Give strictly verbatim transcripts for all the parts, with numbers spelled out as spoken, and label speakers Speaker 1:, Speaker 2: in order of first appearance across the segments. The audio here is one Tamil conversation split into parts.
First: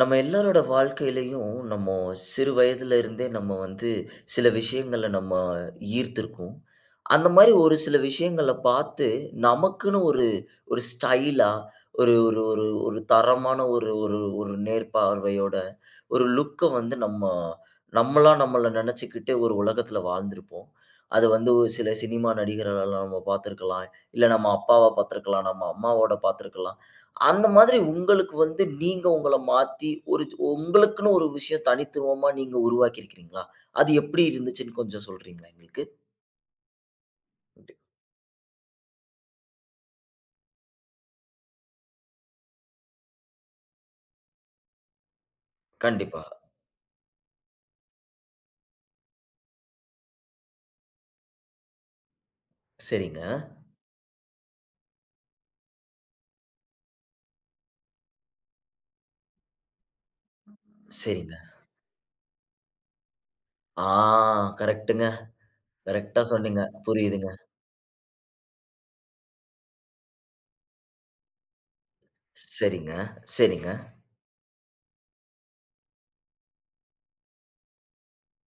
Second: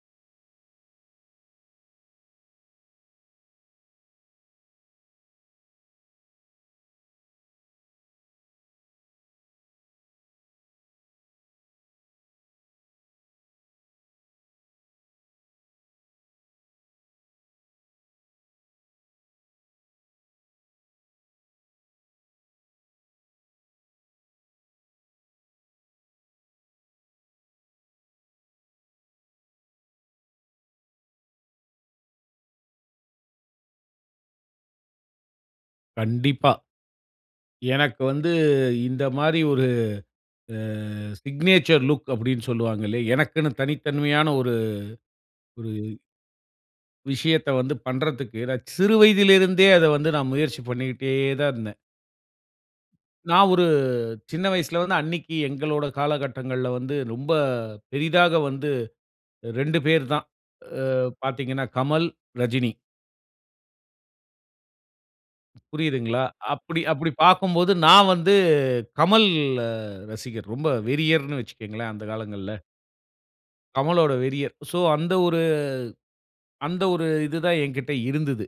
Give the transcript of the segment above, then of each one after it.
Speaker 1: நம்ம எல்லாரோட வாழ்க்கையிலும், நம்ம சிறு வயதிலிருந்தே நம்ம வந்து சில விஷயங்ள்ல நம்ம ஈர்த்துருக்கும். அந்த மாரி ஒரு சில விஷயங்கள பாத்து, நமக்குன்னு ஒரு ஒரு ஸ்டைலா, ஒரு ஒரு ஒரு ஒரு தரமான ஒரு ஒரு ஒரு நேர்பார்வையோட ஒரு லுக்‌ அ வந்து நம்ம, நம்மளா நம்மள நம்ம நினைச்சுகிட்டு ஒரு உலகத்தில வாழ்ந்திருப்போம். அது வந்து ஒ சில சினிமா நடிகர்கள்லாம் நம்ம பாத்திருக்கலாம். இல்ல நம்ம அப்பாவ பாத்திருக்கலாம். நம்ம அம்மாவோட பாத்திருக்கலாம். அந்த மாதிரி உங்களுக்கு வந்து, நீங்க உங்கள மாத்தி ஒரு ஓ உங்களுக்குன்னு ஒரு விஷயம் தனித்துவமா நீங்க உருவாக்கி இருக்கீங்களா? அது எப்டி இருந்ததுச்சுன்னு கொஞ்சம் சொல்றீங்களா? எங்களுக்கு.
Speaker 2: கண்டிப்பா.
Speaker 1: கண்டிப்.
Speaker 2: எனக்கு வந்து இந்த மாரி ஒரு அ சிக்னேச்சர் லுக் அப்டீன்னு சொல்லுவாங்கல்ல. எனக்குன்னு தனித்தன்மையான ஒரு ஒரு
Speaker 1: கண்டிப்பாக.
Speaker 2: விஷயத்த வந்து பண்றத்துக்கு எனக்கு சிறு வயதில இருந்தே அத வந்து நான் முயற்சி பண்ணிட்டே தான் இருந்தேன்.
Speaker 1: சரிங்க.
Speaker 2: நான் ஒரு சின்ன வயசுல வந்து அன்னைக்கு எங்களோட காலகட்டங்கள்ல வந்து ரொம்ப பெரிதாக வந்து ரெண்டு பேர் தான். அ
Speaker 1: சரிங்க.
Speaker 2: பாத்தீங்கன்னா கமல், ரஜினி.
Speaker 1: ஆ கரெக்ட்‌ங்க. கரெக்ட்‌டா
Speaker 2: புரியுதுங்களா?
Speaker 1: சொன்னீங்க.
Speaker 2: அப்படி, அப்படி
Speaker 1: புரியுதுங்க.
Speaker 2: பார்க்கும்போது நான் வந்து கமல் அ ரசிகர். ரொம்ப வெறியர்ன்னு வச்சுக்கங்களேன், அந்த காலங்கள்ல.
Speaker 1: சரிங்க, சரிங்க.
Speaker 2: கமலோட வெறியர். சோ அந்த ஒரு அந்த ஒரு இதுதான் என்கிட்ட இருந்தது.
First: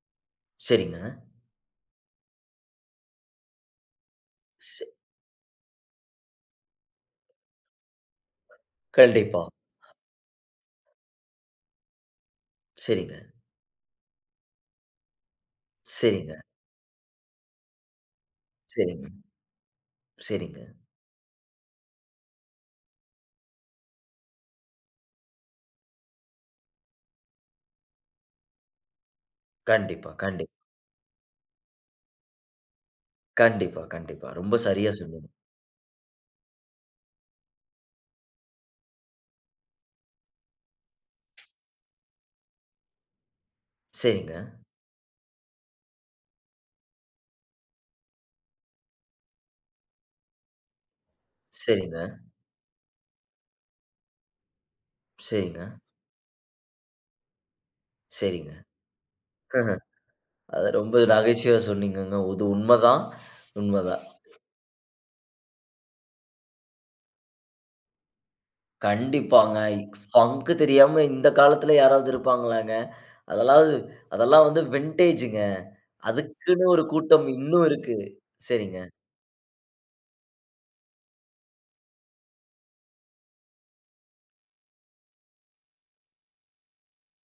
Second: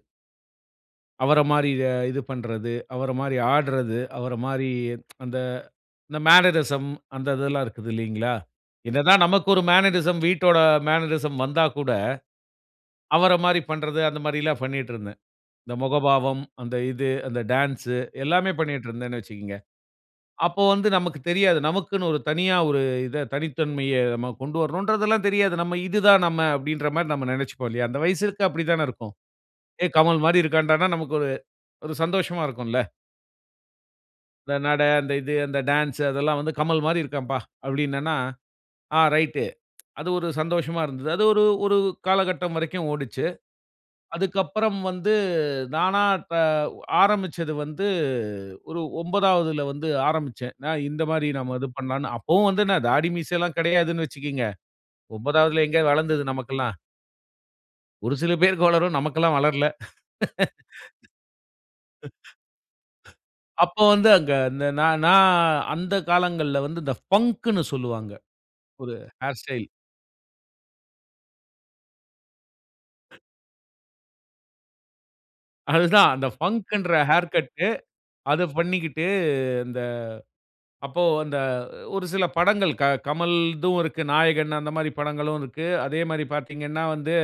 Speaker 1: சரிங்க.
Speaker 2: அவர மாரி எ இது பண்ணுறது, அவர மாரி ஆடுறது, அவர மாரி அந்த அந்த மேனரிசம் அந்த இதெல்லாம் இருக்குது இல்லீங்களா? என்ன தான்
Speaker 1: கண்டிப்பா.
Speaker 2: நமக்கு ஒரு மேனரிசம் வீட்டோட மேனரிசம் வந்தா கூட,
Speaker 1: சரிங்க.
Speaker 2: அவர மாரி பண்ணுறது அந்த மாதிரிலாம் பண்ணிட்டு இருந்தேன். இந்த
Speaker 1: சரிங்க.
Speaker 2: முகபாவம், அந்த இது அந்த டான்ஸ், எல்லாமே பண்ணிட்டு
Speaker 1: சரிங்க,
Speaker 2: இருந்தேன்னு வச்சுக்குங்க.
Speaker 1: சரிங்க.
Speaker 2: அப்போ வந்து நமக்கு தெரியாது. நமக்குன்னு ஒரு தனியா ஒரு இதை தனித்தன்மையை நாம கொண்டு வரணுன்றதெல்லாம் தெரியாது. நம்ம "இதுதான் நம்ம" அப்டீன்ற மாரி நம்ம நினைச்சிப்போம் இல்லையா! அந்த வயசுக்கு அப்படி தானே இருக்கும். "ஏய்
Speaker 1: கண்டிப்பா,
Speaker 2: கமல் மாரி
Speaker 1: கண்டிப்பா.
Speaker 2: இருக்கான்டான்னா," நமக்கு ஒரு ஒரு சந்தோஷமா இருக்கும்ல.
Speaker 1: கண்டிப்பா, கண்டிப்பா. ரொம்ப
Speaker 2: "இந்த நடை,
Speaker 1: சரியா
Speaker 2: அந்த
Speaker 1: சொன்னீங்க.
Speaker 2: இது அந்த டான்ஸ், அதெல்லாம் வந்து கமல் மாரி இருக்கான்ப்பா," அப்படின்னான்னா, "ஆ ரைட்‌டு" அது ஒரு சந்தோஷமா இருந்தது. அது ஒரு ஒரு காலகட்டம் வரைக்கும் ஓடுச்சு.
Speaker 1: சரிங்க.
Speaker 2: அதுக்கப்புறம் வந்து நானா த ஆரம்பிச்சது வந்து ஒரு ஒம்பதாவதில வந்து ஆரம்பிச்சேன். நான் இந்த மாரி நம்ம இது
Speaker 1: சரிங்க.
Speaker 2: பண்ணலாம்னு அப்பவும் வந்து என்ன தாடி மீசைலாம் கிடையாதுன்னு வச்சிக்கோங்க.
Speaker 1: சரிங்க
Speaker 2: ஒம்பதாவதில எங்க வளர்ந்தது நமக்கெல்லாம்? ஒரு சில
Speaker 1: சரிங்க.
Speaker 2: பேருக்கு வளரும். நமக்கெல்லாம் வளரல.
Speaker 1: அது ரொம்ப நகைச்சுவையா சொன்னீங்கங்க. இது உண்மதான்
Speaker 2: அப்போ
Speaker 1: உண்மதான்.
Speaker 2: வந்து அங்க அந்த நா நா அந்த காலங்கள்ல வந்து இந்த ஃபங்குனு சொல்லுவாங்க. ஒரு ஹேர்
Speaker 1: கண்டிப்பாங்க.
Speaker 2: ஸ்டைல்.
Speaker 1: ஃபங்கு தெரியாம இந்த காலத்துல யாராவது இருப்பாங்களாங்க. அதெல்லாம் அதெல்லா வந்து வின்டேஜுங்க.
Speaker 2: அதுதான், அந்த
Speaker 1: அதுக்குன்னு ஒரு
Speaker 2: ஃபங்குன்ற
Speaker 1: கூட்டம்
Speaker 2: ஹேர்
Speaker 1: இன்னு
Speaker 2: கட்டு
Speaker 1: இருக்கு.
Speaker 2: அத
Speaker 1: சரிங்க.
Speaker 2: பண்ணிக்கிட்டு, இந்த அப்போ இந்த ஒரு சில படங்கள் க கமல்தும் இருக்கு. நாயகன் அந்த மாரி படங்களும் இருக்கு. அதே மாரி பாத்தீங்கன்னா வந்து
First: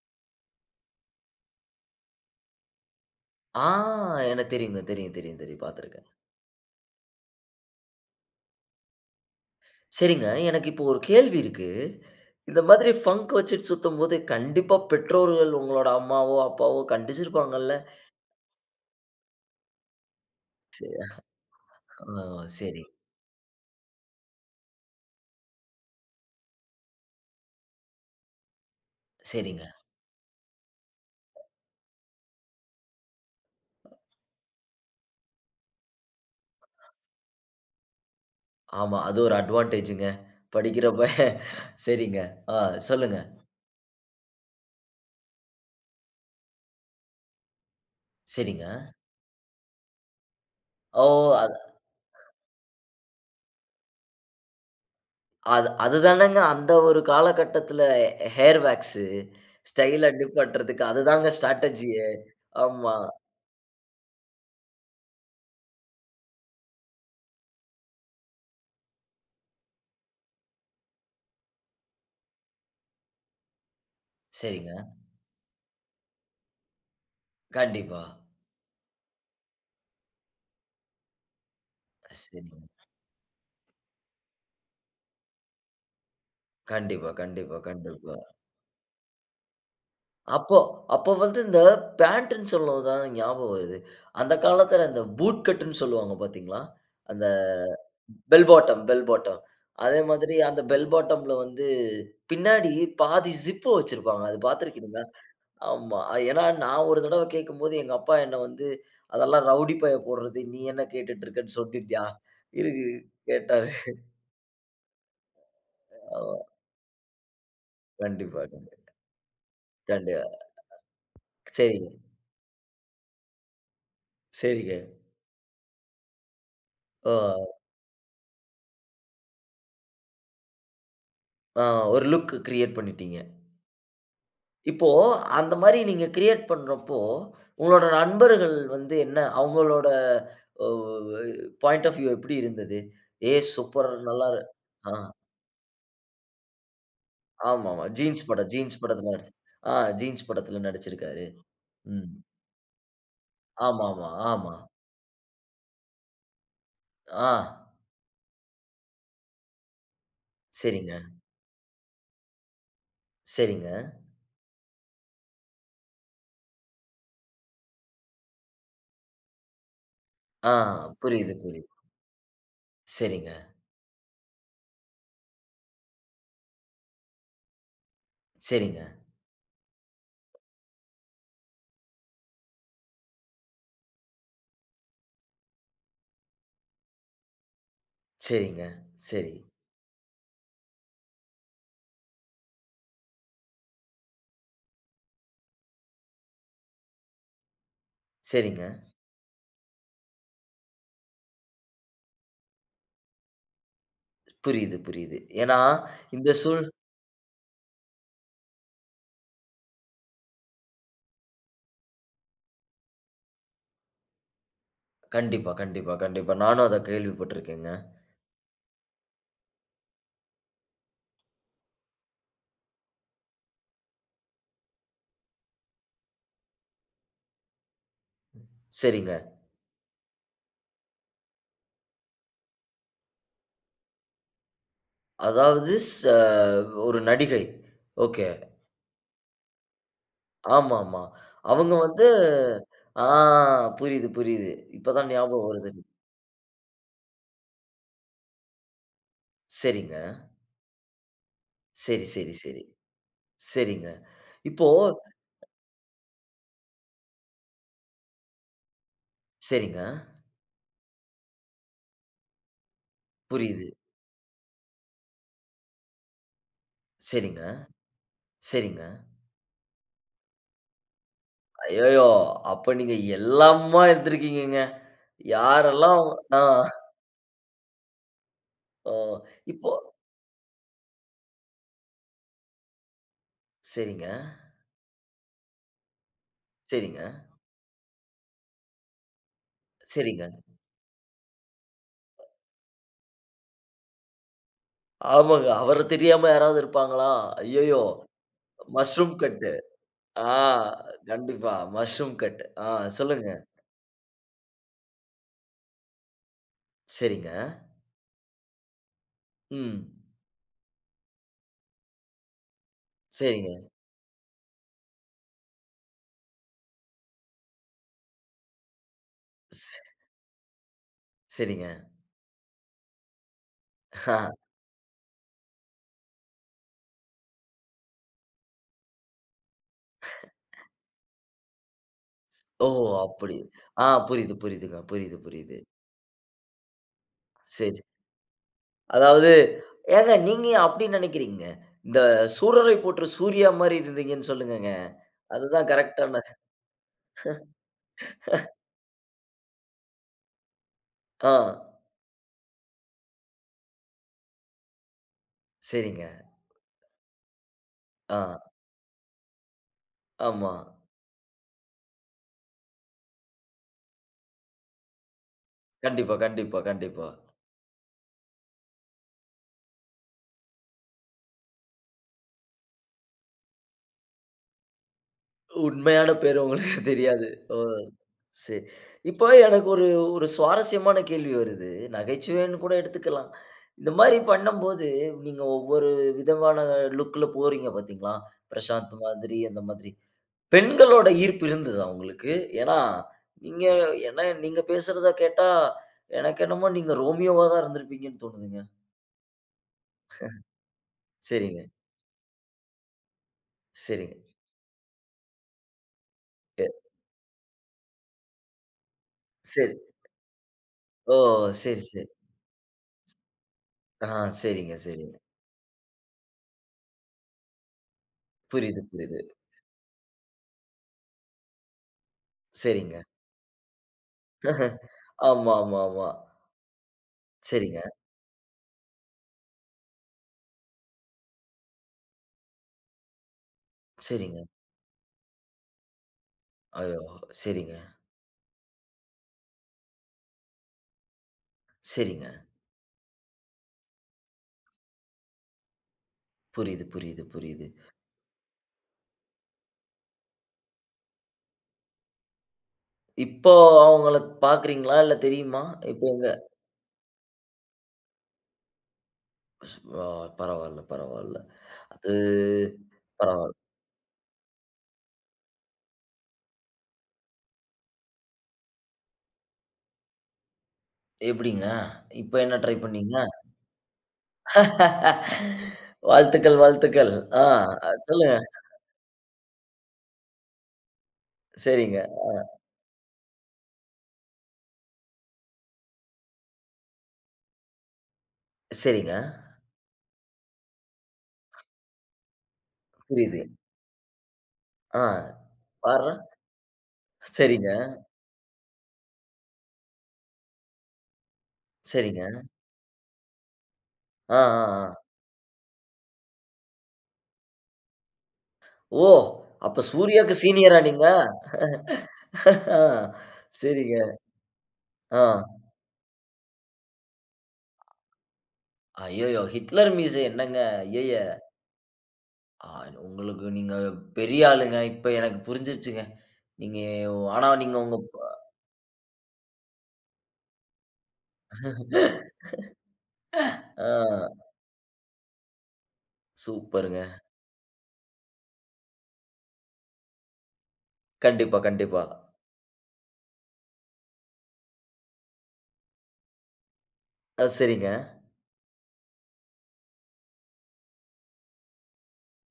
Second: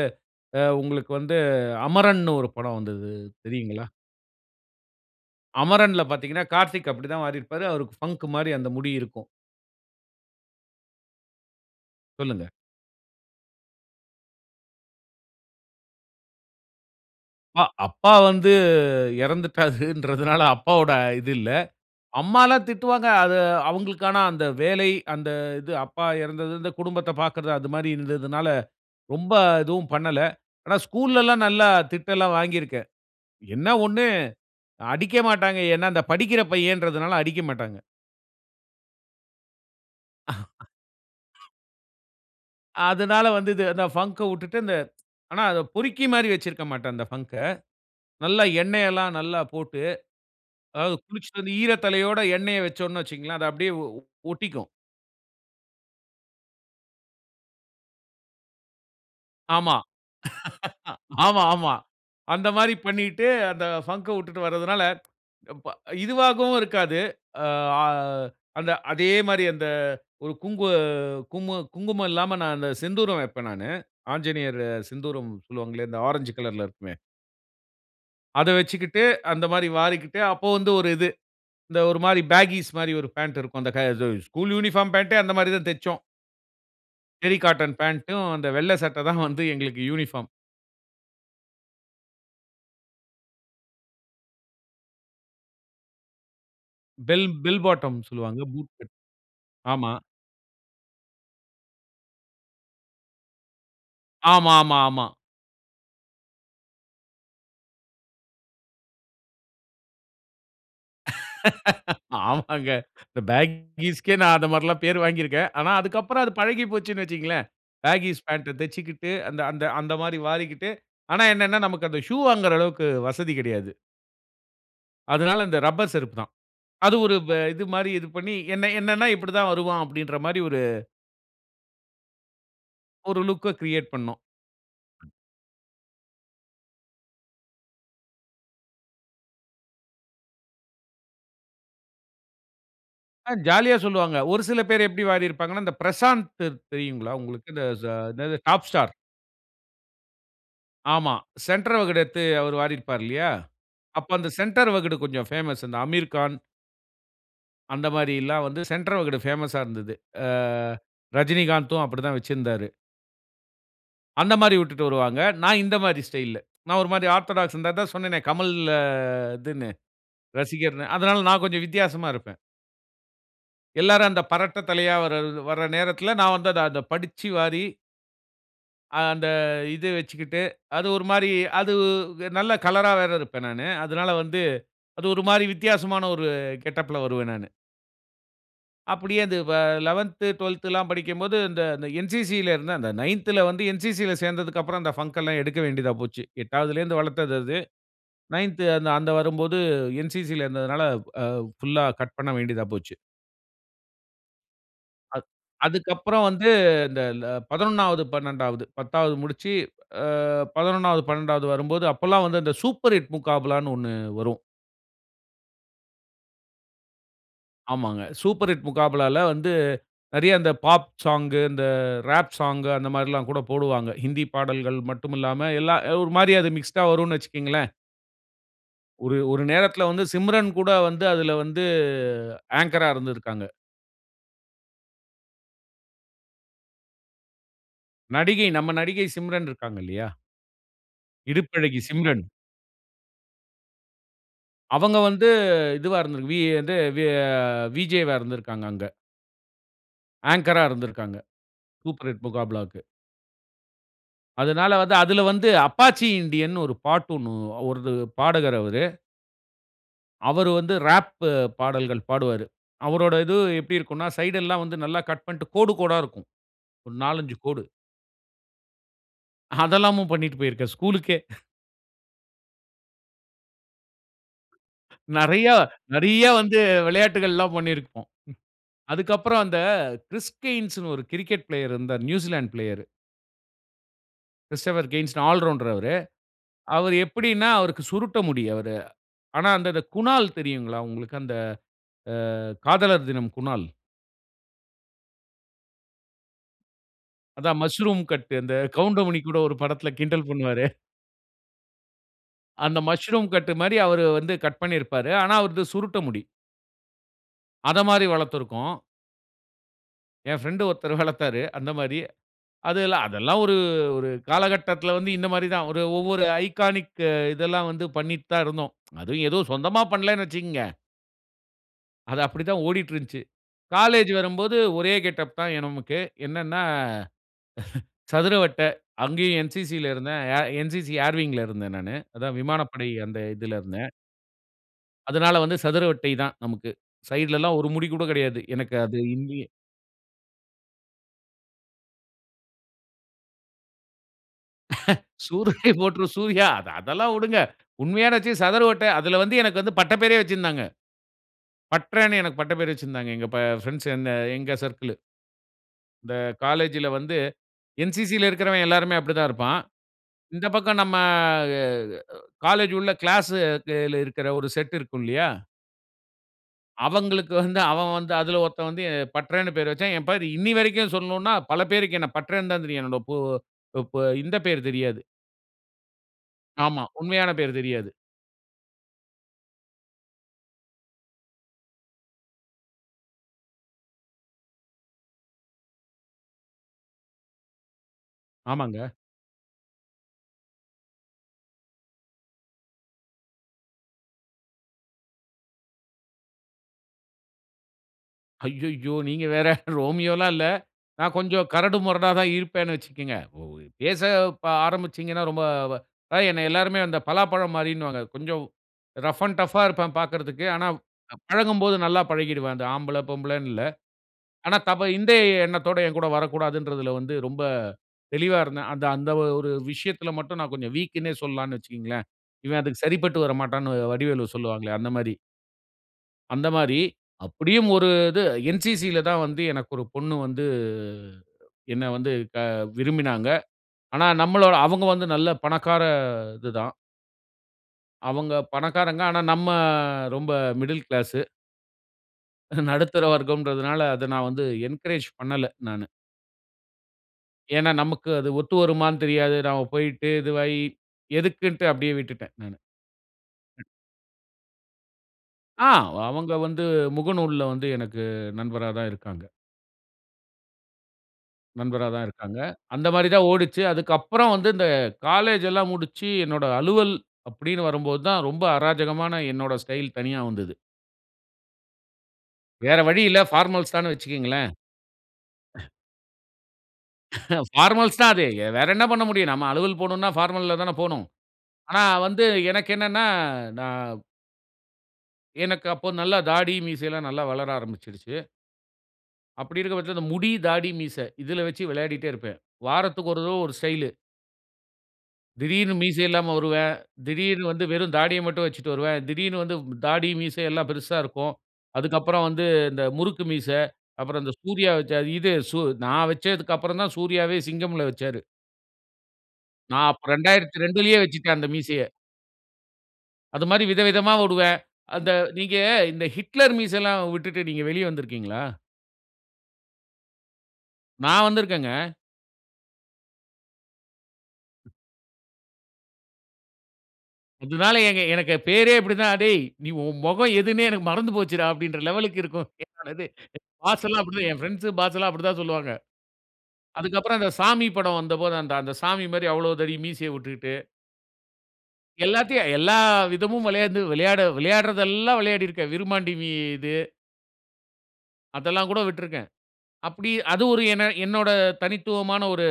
Speaker 2: உங்களுக்கு வந்து அமரன்னு ஒரு படம் வந்தது
Speaker 1: ஆ!
Speaker 2: தெரியுங்களா?
Speaker 1: எனக்கு தெரியுங்க. தெரியும் தெரியும் தெரியும்
Speaker 2: அமரன்ல
Speaker 1: பாத்திருக்கேன்.
Speaker 2: பாத்தீங்கன்னா கார்த்திக் அப்படித்தா வாரி இருப்பாரு. அவருக்கு ஃபங்கு மாரி அந்த முடி இருக்கும்.
Speaker 1: சரிங்க. எனக்கு இப்போ ஒரு கேள்வி இருக்கு.
Speaker 2: சொல்லுங்க.
Speaker 1: இந்த மாதிரி ஃபங்கு வெச்சுட்டு சுத்தும்போது கண்டிப்பா பெற்றோர்கள் உங்களுடைய அம்மாவோ அப்பாவோ கண்டிச்சுருப்பாங்கள?
Speaker 2: அப்பா வந்து இறந்துட்டாங்கன்றதுனால அப்பாவோட
Speaker 1: சரி.
Speaker 2: இது இல்லை.
Speaker 1: ஓ,
Speaker 2: அம்மாலாம்
Speaker 1: சரி.
Speaker 2: திட்டுவாங்க அது அவங்களுக்கான அந்த வேலை அந்த இது அப்பா இறந்தது இந்த குடும்பத்த பாக்குறது அது மாதிரி இருந்ததுனால, ரொம்ப
Speaker 1: சரிங்க.
Speaker 2: எதுவும் பண்ணல. ஆனா ஸ்கூல்லலாம் நல்லா திட்டெல்லாம் வாங்கியிருக்கேன். என்ன ஒண்ணு அடிக்க மாட்டாங்க. ஏன்னா, இந்த படிக்கிற பையன்றதுனால அடிக்க மாட்டாங்க.
Speaker 1: ஆமா, அது ஒரு அட்வான்டேஜ்ங்க படிக்கிறப்ப. சரிங்க, ஆ. சொல்லுங்க.
Speaker 2: அதனால வந்து இது அதான் ஃபங்க்‌க உட்டுட்டு அந்த ஆனா அத பொறுக்கி மாரி வச்சிருக்க மாட்டேன், அந்த ஃபங்க்‌க. நல்லா எண்ணெய்
Speaker 1: சரிங்க.
Speaker 2: எல்லாம் நல்லா போட்டு அதாவது
Speaker 1: ஓ!
Speaker 2: குளிச்சுட்டு
Speaker 1: அத
Speaker 2: வந்து ஈரத்தலையோட எண்ணெயை வச்சோம்னு வச்சுக்கோங்களேன் அது அப்படியே ஒ ஒட்டிக்கும்.
Speaker 1: அது அது தானங்க அந்த ஒரு காலகட்டத்தில ஹேர் வேக்ஸ்.
Speaker 2: ஆமா.
Speaker 1: ஸ்டைல்‌லா நிப்பாட்டுறதுக்கு அதுதாங்க
Speaker 2: ஆமா, ஆமா.
Speaker 1: ஸ்ட்ராட்ஜியே.
Speaker 2: அந்த மாதிரி
Speaker 1: ஆமா.
Speaker 2: பண்ணிட்டு அந்த ஃபங்க்‌க உட்டுட்டு வர்றதுனால, இப்ப இதுவாகவும் இருக்காது. அ அ அந்த அதே மாரி அந்த ஒரு குங்கு கும்ம குங்குமம் இல்லாம நான் அந்த செந்தூரம் வப்பேன் நானு. ஆஞ்சநேயர்
Speaker 1: சரிங்க.
Speaker 2: சிந்தூரம் சொல்லுவாங்களே! இந்த ஆரஞ்சு கலர்‌ல இருக்குமே
Speaker 1: கண்டிப்பா.
Speaker 2: அத வச்சிக்கிட்டு, அந்த மாதிரி வாரிக்கிட்டு அப்போ வந்து ஒரு இது. இந்த ஒரு மாரி
Speaker 1: சரிங்.
Speaker 2: பேகீஸ் மாரி ஒரு பேன்ட் இருக்கும். அந்த க ஸு ஸ்கூல் யூனிஃபார்ம் பேன்ட்‌டே அந்த மாதிரி தான் தைச்சோம்.
Speaker 1: கண்டிப்பா,
Speaker 2: டெர்ரி
Speaker 1: கண்டிப்பா,
Speaker 2: காட்டன்
Speaker 1: கண்டிப்பா.
Speaker 2: பேன்ட்‌டும், அந்த வெள்ளை சட்டை தான் வந்து எங்களுக்கு யூனிஃபார்ம்.
Speaker 1: அப்போ அப்போ வந்து இந்த பேன்ட்ன்னு சொல்லவும் தான் ஞாபகம் வருது. அந்த காலத்தில அந்த பூட் கட்ன்னு சொல்லுவாங்க பார்த்தீங்களா? அந்த
Speaker 2: பெல் பெல் பாட்டம்னு சொல்லுவாவ்க.
Speaker 1: Bell
Speaker 2: boot
Speaker 1: bottom,
Speaker 2: cut.
Speaker 1: Bell bottom.
Speaker 2: ஆமா.
Speaker 1: அதே மாரி அந்த பெல் பாட்டம்‌ல வந்து பின்னாடி பாதி ஜிப் வச்சிருப்பாங்க. அது
Speaker 2: ஆமா, ஆமா,
Speaker 1: பார்த்திருக்கிறீங்களா?
Speaker 2: ஆமா.
Speaker 1: ஆமா. ஏன்னா, நான் ஒரு தடவை கேட்கும்போது எங்க அப்பா என்ன வந்து, "அதெல்லாம் ரவுடி பையன் போடுறது. நீ என்ன கேட்டுட்டு இருக்க" [unintelligible]
Speaker 2: ஆமாங்க.
Speaker 1: இருக்கு
Speaker 2: இந்த பேக்
Speaker 1: கேட்டாரு.
Speaker 2: கீஸ்‌க்கே நான் அந்த மாரில்லாம் பேர் வாங்கிருக்கேன். ஆனா
Speaker 1: ஆ
Speaker 2: அதுக்கப்புறம் அது பழகி போச்சுன்னு வச்சுக்கோங்களேன். பேகீஸ்‌
Speaker 1: கண்டிப்பா,
Speaker 2: பேன்ட்‌ட
Speaker 1: கண்டிப்பா.
Speaker 2: தைச்சுக்கிட்டு, அந்த அந்த அந்த
Speaker 1: கண்டு
Speaker 2: மாதிரி வாரிக்கிட்டு ஆனா என்னன்னா நமக்கு
Speaker 1: சரிங்க.
Speaker 2: அந்த ஷூ வாங்குற அளவுக்கு வசதி கிடையாது.
Speaker 1: சரிங்க.
Speaker 2: அதனால, இந்த ரப்பர் செருப்பு தான். அது ஒரு
Speaker 1: ஓ!
Speaker 2: இது மாரி இது பண்ணி என்ன என்னன்னா, இப்டிதான் வருவான் அப்படின்ற மாரி ஒரு
Speaker 1: ஆ! ஒரு லுக் கிரியேட் பண்ணிட்டீங்க.
Speaker 2: ஒரு லுக்‌க கிரியேட் பண்ணும்.
Speaker 1: இப்போ அந்த மாரி நீங்க கிரியேட் பண்ணுறப்போ, உங்களோட நண்பர்கள் வந்து என்ன அவங்களோட வ பாயிண்ட் ஆஃப் வியூ எப்படி இருந்தது?
Speaker 2: அ
Speaker 1: ஏய்
Speaker 2: ஜாலியா
Speaker 1: சூப்பர்
Speaker 2: சொல்லுவாங்க.
Speaker 1: நல்லா
Speaker 2: ஒரு சில பேரு
Speaker 1: ஆ.
Speaker 2: எப்டி வாரீருப்பாங்கன்னா, இந்த பிரசாந்த் தெரியுங்களா உங்களுக்கு? த
Speaker 1: ஆமாமா. ஜீன்ஸ்
Speaker 2: என்னது
Speaker 1: படம்.
Speaker 2: டாப்
Speaker 1: ஜீன்ஸ்
Speaker 2: ஸ்டார்
Speaker 1: படத்தில ஆ ஜீன்ஸ் படத்தில
Speaker 2: ஆமா.
Speaker 1: நடிச்சிருக்காரு.
Speaker 2: சென்டர் வகுடு
Speaker 1: ம்.
Speaker 2: எடுத்து அவரு வாரிருப்பாரு இல்லையா?
Speaker 1: ஆமா, ஆமா.
Speaker 2: அப்போ அந்த
Speaker 1: ஆமா.
Speaker 2: சென்டர் வகுடு கொஞ்சம் ஃபேமஸ் அந்த அமீர்கான்
Speaker 1: ஆ.
Speaker 2: அந்த மாரி எல்லாவந்து சென்டர் வகுடு பேமஸ்‌ஸா இருந்தது. ஆ
Speaker 1: சரிங்க.
Speaker 2: ரஜினிகாந்தும் அப்படித்தான் வச்சிருந்தாரு.
Speaker 1: சரிங்க.
Speaker 2: அந்த மாரி விட்டுட்டு வருவாங்க. நான் இந்த மாரி ஸ்டைல். நான் ஒரு மாதிரி ஆர்தோடக்ஸ் இந்தத தான் சொன்னனே கமல் இதுன்னு
Speaker 1: ஆ!
Speaker 2: ரசிகர்ன்னு. அதனால
Speaker 1: புரியுது,
Speaker 2: நான் கொஞ்சம்
Speaker 1: புரியுது.
Speaker 2: வித்தியாசமா இருப்பேன்.
Speaker 1: சரிங்க.
Speaker 2: எல்லாரும் அந்த பரட்டை தலையா வர வர நேரத்தில, நான் வந்து அத படிச்சு வாரி
Speaker 1: சரிங்க.
Speaker 2: அந்த இது வச்சுகிட்டு அது ஒரு மாரி அது நல்ல கலர்‌ரா வேற இருப்பேன் நானு. அதனால வந்து அது ஒரு மாரி வித்தியாசமான ஒரு கெட்டப்‌ல வருவேன் நானு.
Speaker 1: சரிங்க,
Speaker 2: அப்டியே
Speaker 1: சரி.
Speaker 2: அது வ லெவந்த், ட்வெல்த் லாம் படிக்கும்போது இந்த என்சிசில இருந்தேன் அந்த நைந்த்ல வந்து என்சிசி ல சேர்ந்தததுக்கு அப்புறம் அந்த பங்க எல்லாம் எடுக்க வேண்டியதா போச்சு. எட்டாவதுலருந்து வளர்த்தது அது.
Speaker 1: சரிங்க.
Speaker 2: நைந்த் அந்த அந்த வரும்போது என்சிசி ல இருந்ததனால, அ புல்‌லா கட் பண்ண வேண்டியதா போச்சு.
Speaker 1: புரியுது, புரியுது.
Speaker 2: அது
Speaker 1: ஏன்னா,
Speaker 2: அதுக்கப்புறம்
Speaker 1: இந்த
Speaker 2: வந்து
Speaker 1: சூழ்
Speaker 2: இந்த ல பதினொன்னாவது பண்ணண்டாவது பத்தாவது முடிச்சு அ பதனொன்னாவது, பண்ணண்டாவது வரும்போது அப்பல்லாம் வந்து இந்த சூப்பர் ஹிட் முக்காபலா ன்னு ஒண்ணு வரும்.
Speaker 1: கண்டிப்பா, கண்டிப்பா, கண்டிப்பா. நானும் அத கேள்வி பட்ருக்கேங்க.
Speaker 2: ஆமாங்க. சூப்பர் ஹிட் முகாபலா வ்ல வந்து நெறைய இந்த, பாப் சாங் இந்த ராப் சாங் அந்த மாரில்லாம் கூட போடுவாங்க. ஹிந்தி பாடல்கள் மட்டுமில்லாம எல்லாம் ஒரு மாரி அது மிக்ஸ்ட்‌டா வரும்னு வச்சுக்ங்ளேன்.
Speaker 1: சரிங்க.
Speaker 2: ஒரு ஒரு நேரத்துல வந்து சிம்ரன் கூட வந்து அதுல வந்து ஆங்கரா இருந்திருக்காங்க.
Speaker 1: அதாவது ச ஒரு நடிகை. ஓகே.
Speaker 2: நடிகை நம்ம நடிகை சிம்ரன் இருக்காங்க இல்லியா?
Speaker 1: ஆமா, ஆமா. அவங்க
Speaker 2: இடுப்பழகி
Speaker 1: வந்து
Speaker 2: சிம்ரன்.
Speaker 1: ஆ புரியுது, புரியுது. இப்ப
Speaker 2: அவங்க
Speaker 1: தான்
Speaker 2: வந்து
Speaker 1: ஞாபகம் வருது.
Speaker 2: இதுவா இருந்துரு வி அது வி அ விஜே வா இருந்திருக்காங்க அங்க.
Speaker 1: சரிங்க.
Speaker 2: ஆங்கர்‌ரா இருந்திருக்காங்க.
Speaker 1: சரி,
Speaker 2: சூப்பர்ஹிட்
Speaker 1: சரி, சரி.
Speaker 2: முகாபுலாக்ககு.
Speaker 1: சரிங்க. இப்போ
Speaker 2: அதனால வந்து அதில வந்து அப்பாச்சி இண்டியன்னு ஒரு பாட்டு ஒண்ணு ஒரு பாடகர் அவரு.
Speaker 1: சரிங்க.
Speaker 2: அவரு வந்து, ராப் பாடல்கள் பாடுவாரு. அவரோட இது
Speaker 1: புரியிது.
Speaker 2: எப்படி இருக்கும்ன்னா? சைட் எல்லாம் வந்து நல்லா கட் பண்ணிட்டு கோடு கோடா இருக்கும். ஒரு நாலஞ்சு
Speaker 1: சரிங்க,
Speaker 2: கோடு.
Speaker 1: சரிங்க.
Speaker 2: அதெல்லாமும் பண்ணிட்டு போயிருக்கேன். ஸ்கூலுக்கே.
Speaker 1: ஐய்யய்யோ! அப்போ நீங்க எல்லாமுமா இருந்திருக்கீங்கங்க.
Speaker 2: நெறய
Speaker 1: யாரெல்லாம்
Speaker 2: நெறய
Speaker 1: அ.
Speaker 2: வந்து விளையாட்டுகள் எல்லாம் பண்ணியிருக்கோம்.
Speaker 1: ஓ!
Speaker 2: அதுக்கப்புறம் அந்த
Speaker 1: இப்போ
Speaker 2: க்றிஸ்டின்ஸ் னு ஒரு க்ரிக்கெட் ப்ளேயர் இருந்தாரு. New Zealand player.
Speaker 1: சரிங்க.
Speaker 2: கிறிஸ்டோபர் கென்ஸ் ஆல் ரவுண்டர் அவரு. அவரு
Speaker 1: சரிங்க.
Speaker 2: எப்படின்னா அவருக்கு சுருட்ட முடி. அவர். ஆனா அந்த
Speaker 1: சரிங்க.
Speaker 2: குணால் தெரியுங்களா? உங்களுக்கு அந்த அ காதலர் தினம் குணால்.
Speaker 1: ஆமாங்க. அவர தெரியாம யாராவது இருப்பாங்களா?
Speaker 2: அதான்
Speaker 1: அய்யய்யோ!
Speaker 2: மஸ்ரூம் கட் இந்த
Speaker 1: மஷ்ரூம்
Speaker 2: கவுண்டமணி கூட
Speaker 1: கட்.
Speaker 2: ஒரு படத்தில கிண்டல்
Speaker 1: ஆ,
Speaker 2: பண்ணுவாரே!
Speaker 1: கண்டிப்பா மஷ்ரூம் கட். ஆ
Speaker 2: அந்த மஸ்ரூம்
Speaker 1: சொல்லுங்க.
Speaker 2: கட்மாரி அவர் வந்து கட் பண்ணியிருப்பாரு. ஆனா அவரது சுருட்ட முடி.
Speaker 1: சரிங்க.
Speaker 2: அத மாரி வளர்த்திருக்கோம்.
Speaker 1: ம்
Speaker 2: என் பிரெண்ட் ஒருத்தரு வளர்த்தாரு. அந்த மாரி. அதெல்லாம் அதெல்லாம் ஒரு
Speaker 1: சரிங்க.
Speaker 2: ஒரு காலகட்டத்தில வந்து, இந்த மாதிரி தான். ஒரு ஒவ்வொரு ஐகானிக் இதெல்லாம் வந்து பண்ணிட்டு தான் இருந்தோம். அதுவும் ஏதோ சொந்தமா
Speaker 1: ஸ்.
Speaker 2: பண்ணலன்னு வச்சுக்கோங்க.
Speaker 1: சரிங்க.
Speaker 2: அது அப்டிதான் ஓடிட்டு இருந்துச்சு. காலேஜ்
Speaker 1: ஹ.
Speaker 2: வரும்போது ஒரே கெட்டப் தான் என் நமக்கு. என்னன்னா அ சதுரவட்ட அங்கேயும் என்சிசில இருந்தேன். என்சிசி ஏர்விங்‌ ல இருந்தேன் நானு. அதான்
Speaker 1: ஓ!
Speaker 2: விமானப்படை அந்த
Speaker 1: அப்படி,
Speaker 2: இதுல
Speaker 1: ஆ
Speaker 2: இருந்தேன்.
Speaker 1: புரியுது, புரியிதுங்க. புரியுது,
Speaker 2: அதனால
Speaker 1: புரியுது.
Speaker 2: வந்து சதுரவட்டை தான் நமக்கு. சைடுல ல்லாம் ஒரு
Speaker 1: சரி.
Speaker 2: முடி கூட கிடையாது. எனக்கு அது
Speaker 1: அதாவது
Speaker 2: இங்கயும்
Speaker 1: ஏங்க நீங்க ஏன் அப்படி நினைக்கிறீங்க? இந்த சூரரை போற்று சூர்யா மாரி இருந்தீங்கன்னு சொல்லுங்கங்க. அது தான்
Speaker 2: சூரரை
Speaker 1: கரெக்ட்
Speaker 2: போற்று
Speaker 1: ஆன ஹ.
Speaker 2: சூர்யா அதெல்லாம் விடுங்க. உண்மையான [unintelligible] சதுர வட்டை அதுல வந்து எனக்கு வந்து பட்ட பெயரே வச்சுயிருந்தாங்க.
Speaker 1: ஆ.
Speaker 2: பட்றன்னு எனக்கு பட்ட பெயர் வச்சிருந்தாங்க எங்க ஃபிரன்ஸ் எங்க சர்க்கிள்.
Speaker 1: சரிங்க.
Speaker 2: இந்த காலேஜ்‌ல வந்து என்சிசி ல
Speaker 1: ஆ.
Speaker 2: இருக்கிறவன் எல்லோருமே அப்டிதான் இருப்பான். இந்த
Speaker 1: ஆமா.
Speaker 2: பக்கம் நம்ம அ இ காலேஜ் உள்ள கிளாஸ்‌ல இருக்குற ஒரு செட் இருக்கும் இல்லையா?
Speaker 1: கண்டிப்பா, கண்டிப்பா, கண்டிப்பா.
Speaker 2: அவுங்களுக்கு வந்து அவன் வந்து அதுல ஒருத்தன் வந்து பட்றன்னு பெயர் வச்சான். ஏன் பேர் இன்னைய வரைக்கும் சொன்னோன்னா பல பேருக்கு என்ன பட்றன்னு தான் தெரியும். என்னுடைய பொ அ இந்த பெயர் தெரியாது.
Speaker 1: உண்மையான பெயர் உங்களுக்கு
Speaker 2: ஆமா.
Speaker 1: தெரியாது.
Speaker 2: உண்மையான பேரு
Speaker 1: ஓ!
Speaker 2: தெரியாது.
Speaker 1: சரி. இப்போ எனக்கு ஒரு ஒரு சுவாரஸ்யமான கேள்வி வருது. நகைச்சுவைன்னு கூட எடுத்துக்கலாம். இந்த மாரி பண்ணும்போது நீங்க ஒவ்வொரு விதமான லுக்‌ல போறீங்க பார்த்தீங்களா.
Speaker 2: ஆமாங்க.
Speaker 1: பிரசாந்த் மாதிரி அந்த மாதிரி .பெண்களோட ஈர்ப்பு இருந்ததா உங்களுக்கு? ஏன்னா நீங்க என்ன நீங்க பேசுறத கேட்டா எனக்கு என்னமோ நீங்க ரோமியோ வா தான் இருந்திருப்பீங்கன்னு தோனுதுங்க.
Speaker 2: ஐய்யய்யோ! நீங்க வேற ரோமியோலா இல்ல நான் கொஞ்சம்
Speaker 1: சரிங்க.
Speaker 2: கரடு முரடா தா இருப்பேன்னு வச்சுக்கங்க. பேச
Speaker 1: சரிங்க.
Speaker 2: ப ஆரம்பிச்சீங்கன்னா ரொம்ப அதா என்ன
Speaker 1: ஏ.
Speaker 2: எல்லோருமே அந்த பலாப்பழம் மாரின்னுவாங்க கொஞ்சம் ரஃப் அண்ட் டஃப்‌ ஆ
Speaker 1: சரி.
Speaker 2: இருப்பேன் பார்க்கறதுக்கு, ஆனா
Speaker 1: ஓ!
Speaker 2: பழகும்போது
Speaker 1: சரி,
Speaker 2: நல்லா
Speaker 1: சரி.
Speaker 2: பழகிடுவேன் அந்த ஆம்பள பொம்பளன்னு இல்ல.
Speaker 1: ஆ.
Speaker 2: ஆனா
Speaker 1: சரிங்க,
Speaker 2: தவ இந்த
Speaker 1: சரிங்க.
Speaker 2: எண்ணத்தோட என்கூட வரக்கூடாதுன்றதுல வந்து ரொம்ப தெளிவா இருந்தேன்.
Speaker 1: புரிது,
Speaker 2: அந்த அந்த
Speaker 1: புரிது.
Speaker 2: ஒரு விஷயத்துல மட்டும் நான் கொஞ்சம் வீக்குன்னே சொல்லலாம்ன்னு வச்சுக்கங்களேன். "இவன் அதுக்கு
Speaker 1: சரிங்க.
Speaker 2: சரிப்பட்டு வரமாட்டான்ன்னு" வடிவேலு சொல்லுவாங்களே அந்த மாரி.
Speaker 1: ஆமா, ஆமா, ஆமா.
Speaker 2: அந்த மாரி அப்படியும்
Speaker 1: சரிங்க.
Speaker 2: ஒரு இது என்சிசி இல தான் வந்து எனக்கு ஒரு பொண்ணு வந்து என்ன வந்து அ விரும்பினாங்க. ஆனா
Speaker 1: சரிங்க.
Speaker 2: நம்மலோட அவுங்க வந்து நல்ல பணக்கார இது தான்.
Speaker 1: ஐயோ. சரிங்க.
Speaker 2: அவுங்க பணக்காரங்க. ஆனா நம்ம ரொம்ப மிடில் கிளாஸ்.
Speaker 1: சரிங்க.
Speaker 2: நடுத்தர வர்க்கம்ன்றதுனால அத நான் வந்து என்கரேஜ் பண்ணல. நானு.
Speaker 1: புரியுது, புரியுது, புரியுது.
Speaker 2: ஏன்னா, நமக்கு அது ஒத்து வருமான்னு தெரியாது. நாம போயிட்டு இதுவாயி எதுக்குன்ட்டு அப்படியே விட்டுட்டேன். ம்.
Speaker 1: இப்போ அவுங்கள பார்க்கிறீங்களா? இல்ல தெரியுமா?
Speaker 2: ஆ. அவ
Speaker 1: இப்போ உங்க
Speaker 2: அவங்க வந்து முகநூல்ல வந்து எனக்கு நண்பரா தான் இருக்காங்க.
Speaker 1: ஓ! பரவால்ல பரவால்ல.
Speaker 2: நண்பரா தான்
Speaker 1: அது
Speaker 2: இருக்காங்க. அந்தமாரி தான்
Speaker 1: பரவால்ல.
Speaker 2: ஓடுச்சு. அதுக்கப்பறம் வந்து இந்த காலேஜ் எல்லாம் முடிச்சு, என்னோட அலுவல் அப்படீன்னு வரும்போது தான், ரொம்ப அராஜகமான என்னோட ஸ்டைல் தனியா வந்தது.
Speaker 1: எப்படீங்க? இப்ப என்ன ட்ரை
Speaker 2: வேற வழி
Speaker 1: பண்ணீங்க?
Speaker 2: இல்ல. ஃபார்மல்ஸ் தானு வச்சுக்கங்களேன்.
Speaker 1: வாழ்த்துக்கள். வாழ்த்துக்கள். ஆ
Speaker 2: ஃபார்மல்ஸ் தான் அது.
Speaker 1: சொல்லுங்க.
Speaker 2: வேற என்ன பண்ண முடியும். நம்ம அலுவல் போணுன்னா, ஃபார்மல்ல தான போணும். ஆனா
Speaker 1: சரிங்க,
Speaker 2: வந்து
Speaker 1: ஆ.
Speaker 2: எனக்கு என்னன்னா, நான் எனக்கு அப்போ நல்லா தாடி, மீசைல்லாம் நல்லா வளர ஆரம்பிச்சிருச்சு.
Speaker 1: சரிங்க.
Speaker 2: அப்படி இருக்க பட்சத்துல, அந்த முடி, தாடி, மீச இதுல வச்சு விளையாடிட்டே இருப்பேன். வாரத்துக்கு ஒரு தரவ
Speaker 1: புரியுது.
Speaker 2: ஒரு ஸ்டைலு.
Speaker 1: ஆ,
Speaker 2: திடீர்ன்னு மீசை
Speaker 1: பார்றா!
Speaker 2: இல்லாம வருவேன். திடீர்ன்னு வந்து
Speaker 1: சரிங்க.
Speaker 2: வெறும் தாடிய மட்டும் வச்சுட்டு வருவேன். திடீர்ன்னு வந்து தாடி, மீசை எல்லாம் பெருசா இருக்கும். அதுக்கப்பறம்
Speaker 1: சரிங்க.
Speaker 2: வந்து இந்த முறுக்கு மீசை, அப்பறம் இந்த
Speaker 1: ஆ, ஆ,
Speaker 2: சூர்யா
Speaker 1: ஆ.
Speaker 2: வச்ச இது சு நான் வச்சதுக்கு அப்பறந்தான் சூர்யாவே சிங்கமில்ல வச்சாரு.
Speaker 1: ஓ! அப்ப
Speaker 2: நான் அப்ப
Speaker 1: சூர்யாக்கு
Speaker 2: ரெண்டாயிரத்தி
Speaker 1: சீனியரா
Speaker 2: ரெண்டலயே
Speaker 1: நீங்க?
Speaker 2: வச்சுட்டேன் அந்த மீசையை. அது மாரி
Speaker 1: சரிங்க.
Speaker 2: விதவிதமா வுடுவேன். அந்த,
Speaker 1: ஆ.
Speaker 2: நீங்க இந்த ஹிட்லர் மீசைல்லாம் விட்டுட்டு நீங்க வெளிய வந்திருக்கீங்களா?
Speaker 1: ஐய்யய்யோ! ஹிட்லர் மீசை என்னங்க, ஐய்யய்ய!
Speaker 2: நான் வந்திருக்கேங்க.
Speaker 1: ஆ உங்களுக்கு நீங்க பெரிய ஆளுங்க. இப்ப எனக்கு புரிஞ்சிருச்சுங்க. நீங்க உ ஆனா
Speaker 2: இதுனால,
Speaker 1: நீங்கள் உங்க
Speaker 2: ஏங்க
Speaker 1: ப
Speaker 2: எனக்கு பேரே அப்படிதான். "டேய்! நீ உன் முகம் எதுன்னே எனக்கு மறந்து போச்சுறா." அப்படீன்ற லெவலலுக்கு இருக்கும். என்னோட இது. பாஸ்
Speaker 1: ஆ.
Speaker 2: எல்லாம் அப்படிதான் என் ஃபிரெண்ட்ஸு, பாஸ்ஸல்லாம் அப்படிதான் சொல்லுவாங்க.
Speaker 1: சூப்பருங்க.
Speaker 2: அதுக்கப்பறம், அந்த சாமி படம் வந்தபோது, அந்த அந்த சாமி மாரி, அவ்வளோ தடி மீசைய வுட்டுக்கிட்டு.
Speaker 1: கண்டிப்பா, கண்டிப்பா.
Speaker 2: எல்லாத்தையும், எல்லா விதமும் விளையாந்து விளையாட விளையாடுறதெல்லாம், விளையாடிருக்கேன். விருமாண்டி வி இது.
Speaker 1: அ சரிங்க.
Speaker 2: அதெல்லாம் கூட விட்டிருக்கேன். அப்படி, அது ஒரு என்ன என்னோட தனித்துவமான ஒரு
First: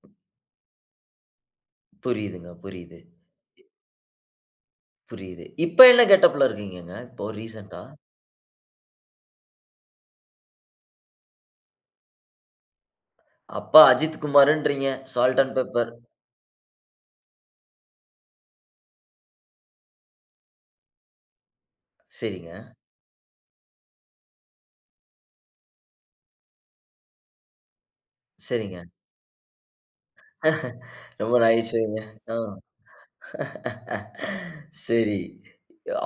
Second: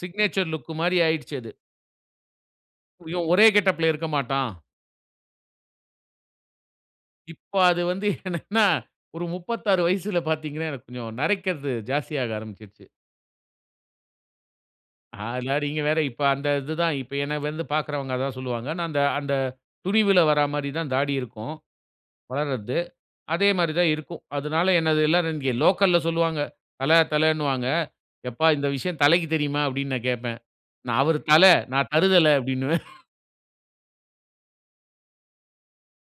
Speaker 2: சிக்னேச்சர் லுக்கு மாரி ஆயிடுச்சு அது.
Speaker 1: புரியுதுங்க, புரியுது.
Speaker 2: இவன் ஒரே கெட்டப்‌ல இருக்க மாட்டான்.
Speaker 1: புரியுது. இப்ப என்ன கெட்டப்‌ல இருக்கீங்கங்க? இப்போ
Speaker 2: இப்ப
Speaker 1: ரீசென்ட்டா.
Speaker 2: அது வந்து என்னன்னா, ஒரு முப்பத்தாறு வயசுல பார்த்தீங்கன்னா, எனக்கு கொஞ்சம் நரைக்கிறது, ஜாஸ்தியாக ஆரம்பிச்சுருச்சு.
Speaker 1: அப்ப அஜித் குமாருன்றீங்க. 'சால்ட் அன்ட்
Speaker 2: அதெல்லாம் நீங்க
Speaker 1: பெப்பர்'.
Speaker 2: வேற, இப்ப அந்த இதுதான். இப்ப என்னை வந்து பார்க்குறவங்க, அதான் சொல்லுவாங்க. நான் அந்த அந்த துணிவுல வர மாரி தான் தாடி இருக்கும்.
Speaker 1: சரிங்க.
Speaker 2: வளர்றது. அதே மாரி தான் இருக்கும். அதனால என்னது எல்லாரும், இங்க லோக்கல்ல சொல்லுவாங்க. தல தலன்னுவாங்க. "எப்பா! இந்த
Speaker 1: சரிங்க.
Speaker 2: விஷயம் தலைக்கு தெரியுமா?" அப்படீன்னு நான் கேட்பேன். நான், "அவரு
Speaker 1: ரொம்ப
Speaker 2: தலை, நான்
Speaker 1: நகைச்சுவைங்க.
Speaker 2: தருதல."
Speaker 1: ம்.
Speaker 2: அப்டின்னுவேன்.
Speaker 1: சரி.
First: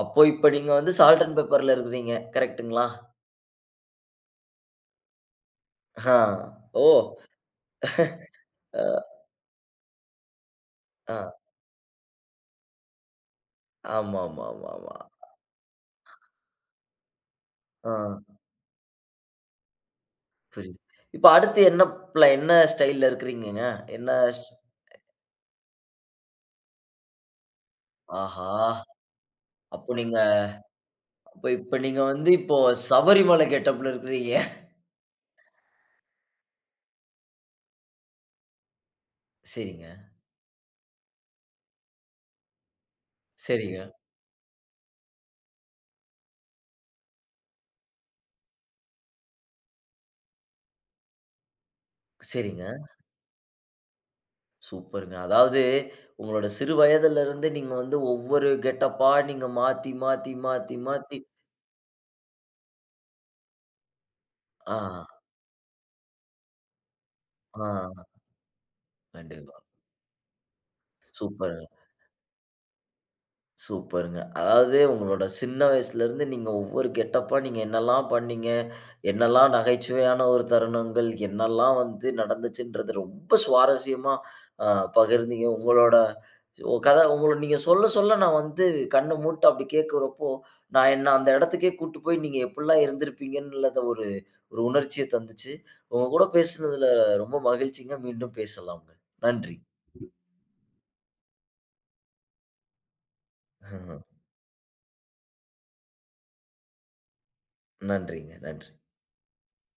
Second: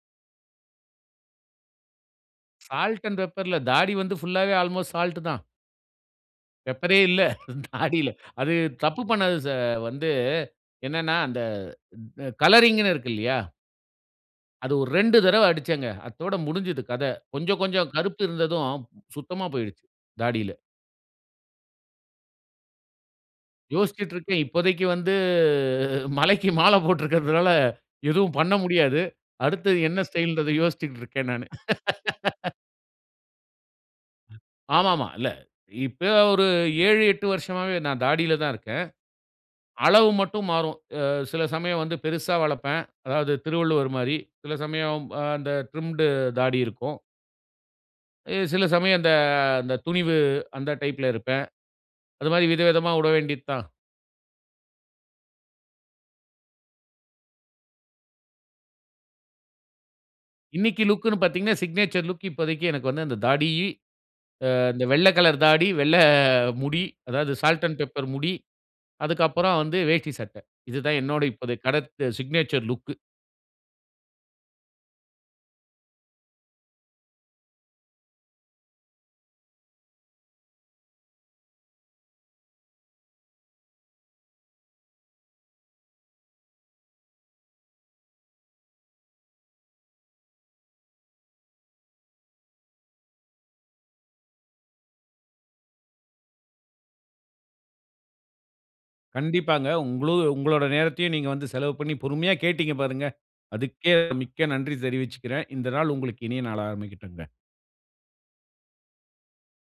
Speaker 1: அப்போ, இப்ப நீங்க வந்து, சால்ட் அன்ட் பெப்பர்ல இருக்குறீங்க. கரெக்ட்‌டுங்களா?
Speaker 2: 'Salt and pepper'. இல்ல. தாடி வந்து ஃபுல்லாவே, அல்மோஸ்ட் சால்ட் தான்.
Speaker 1: ஆஹ.
Speaker 2: பெப்பரே
Speaker 1: ஓ!
Speaker 2: இல்ல நாடியில அது
Speaker 1: அ
Speaker 2: தப்பு பண்ணது ச வந்து என்னனா,
Speaker 1: அ.
Speaker 2: அந்த ம் கலரிங்னு இருக்கு இல்லியா? அது ஒரு
Speaker 1: ஆமாமாமாமா.
Speaker 2: ரெண்டு தரவ அடிச்சேங்க. அத்தோட முடிஞ்சுது கத. கொஞ்சம் கொஞ்சம்
Speaker 1: ஆ.
Speaker 2: கருப்பு இருந்ததும் சுத்தமா போயிட்டுச்சி தாடியில.
Speaker 1: புரிது. இப்ப அடுத்து என்ன ப்ப ஸ்டைல்‌ல இருக்குறீங்க? என்ன
Speaker 2: யோசிச்சிட்டு இருக்கேன்.
Speaker 1: ஸ்
Speaker 2: இப்போதைக்கு வந்து மலைக்கு மால போட்டுருக்குறதுனால எதுவும்
Speaker 1: ஆஹா!
Speaker 2: பண்ண முடியாது. அடுத்து
Speaker 1: அப்ப
Speaker 2: என்ன
Speaker 1: நீங்க
Speaker 2: ஸ்டைல்ன்றத யோசிச்சிட்டுருக்கேன்
Speaker 1: இப்ப
Speaker 2: நானு
Speaker 1: இப்ப நீங்க வந்து இப்போ சபரிமலை கெட்டப்‌ல இருக்கிறீங்க
Speaker 2: ஆமா, ஆமா. இல்ல. இப்ப ஒரு ஏழு, எட்டு வருஷமாவே நான் தாடியில தான் இருக்கேன்.
Speaker 1: சரிங்க.
Speaker 2: அளவு மட்டும் மாறும். அ சில சமயம் வந்து பெருசா வளப்பேன். அதாவது
Speaker 1: சரிங்க.
Speaker 2: திருவள்ளுவர் மாரி, சில சமயம் அ அந்த ட்ரிம்ட் தாடி இருக்கும். அ சில சமயம் அந்த அந்த துணிவு அந்த டைப்‌ல இருப்பேன். அது மாரி
Speaker 1: சரிங்க.
Speaker 2: விதவிதமா உட வேண்டியத் தான்.
Speaker 1: சூப்பர்ங்க. அதாவது உங்களோட சிறு வயதுல இருந்து நீங்க வந்து ஒவ்வொரு கெட்டப்பா நீங்க மாத்தி மாத்தி
Speaker 2: இன்னைக்கு லுக்னு
Speaker 1: மாத்தி-மாத்தி.
Speaker 2: பாத்தீங்கன்னா, சிக்னேச்சர் லுக் இப்போதைக்கு எனக்கு வந்து அந்த தாடி ஆ இந்த
Speaker 1: ஆஹா!
Speaker 2: வெள்ள கலர் தாடி, வெள்ள முடி அதாவது சால்ட் அண்ட்
Speaker 1: ஆஹா!
Speaker 2: பேப்பர் முடி. அதுக்கு
Speaker 1: கண்டிப்பா.
Speaker 2: அப்புறம் வந்து வேஷ்டி சட்ட. இது தான் என்னுடைய இப்போதைய
Speaker 1: சூப்பர்ங்க.
Speaker 2: கடத் சிக்னேச்சர் லுக்
Speaker 1: சூப்பர்ங்க. அதாவது உங்களோட சின்ன வயசுலருந்து நீங்க ஒவ்வொரு கெட்டபா நீங்க என்னவெல்லாம் பண்ணீங்க. என்னெல்லாம், நகைச்சுவையான ஒரு தருணங்கள் என்னவெல்லாம், வந்து நடந்துச்சின்றத ரொம்ப சுவாரஸ்யமா அ பகிர்ந்தீங்க. உங்களோட கத உங்க நீங்க சொல்ல, சொல்ல நான் வந்து கண்ண மூட்டு அப்டி கேட்குறபோ, நான் என்ன அந்த இடத்துக்கே கூட்டு போய் நீங்க எப்டில்லா இருந்துருப்பீங்கனு ஒரு ஒரு உணர்ச்சிய தந்துச்சி. உங்க கூட பேசுனதுல, ரொம்ப மகிழ்ச்சிங்க. மீண்டும் பேசலாம். நன்றி
Speaker 2: கண்டிப்பாங்க. உங்களு உங்களோட நேரத்தையும் நீங்க வந்து செலவு பண்ணி பொறுமையா கேட்டீங்க பாருங்க. அதுக்கே
Speaker 1: ம்ஹ்ம்.
Speaker 2: மிக்க நன்றி தெரிவிச்சிக்குறேன். இந்த நாள் உங்களுக்கு இனிய நாளா ஆரம்பிக்கட்டும்ங்க.
Speaker 1: நன்றிங்க, நன்றி.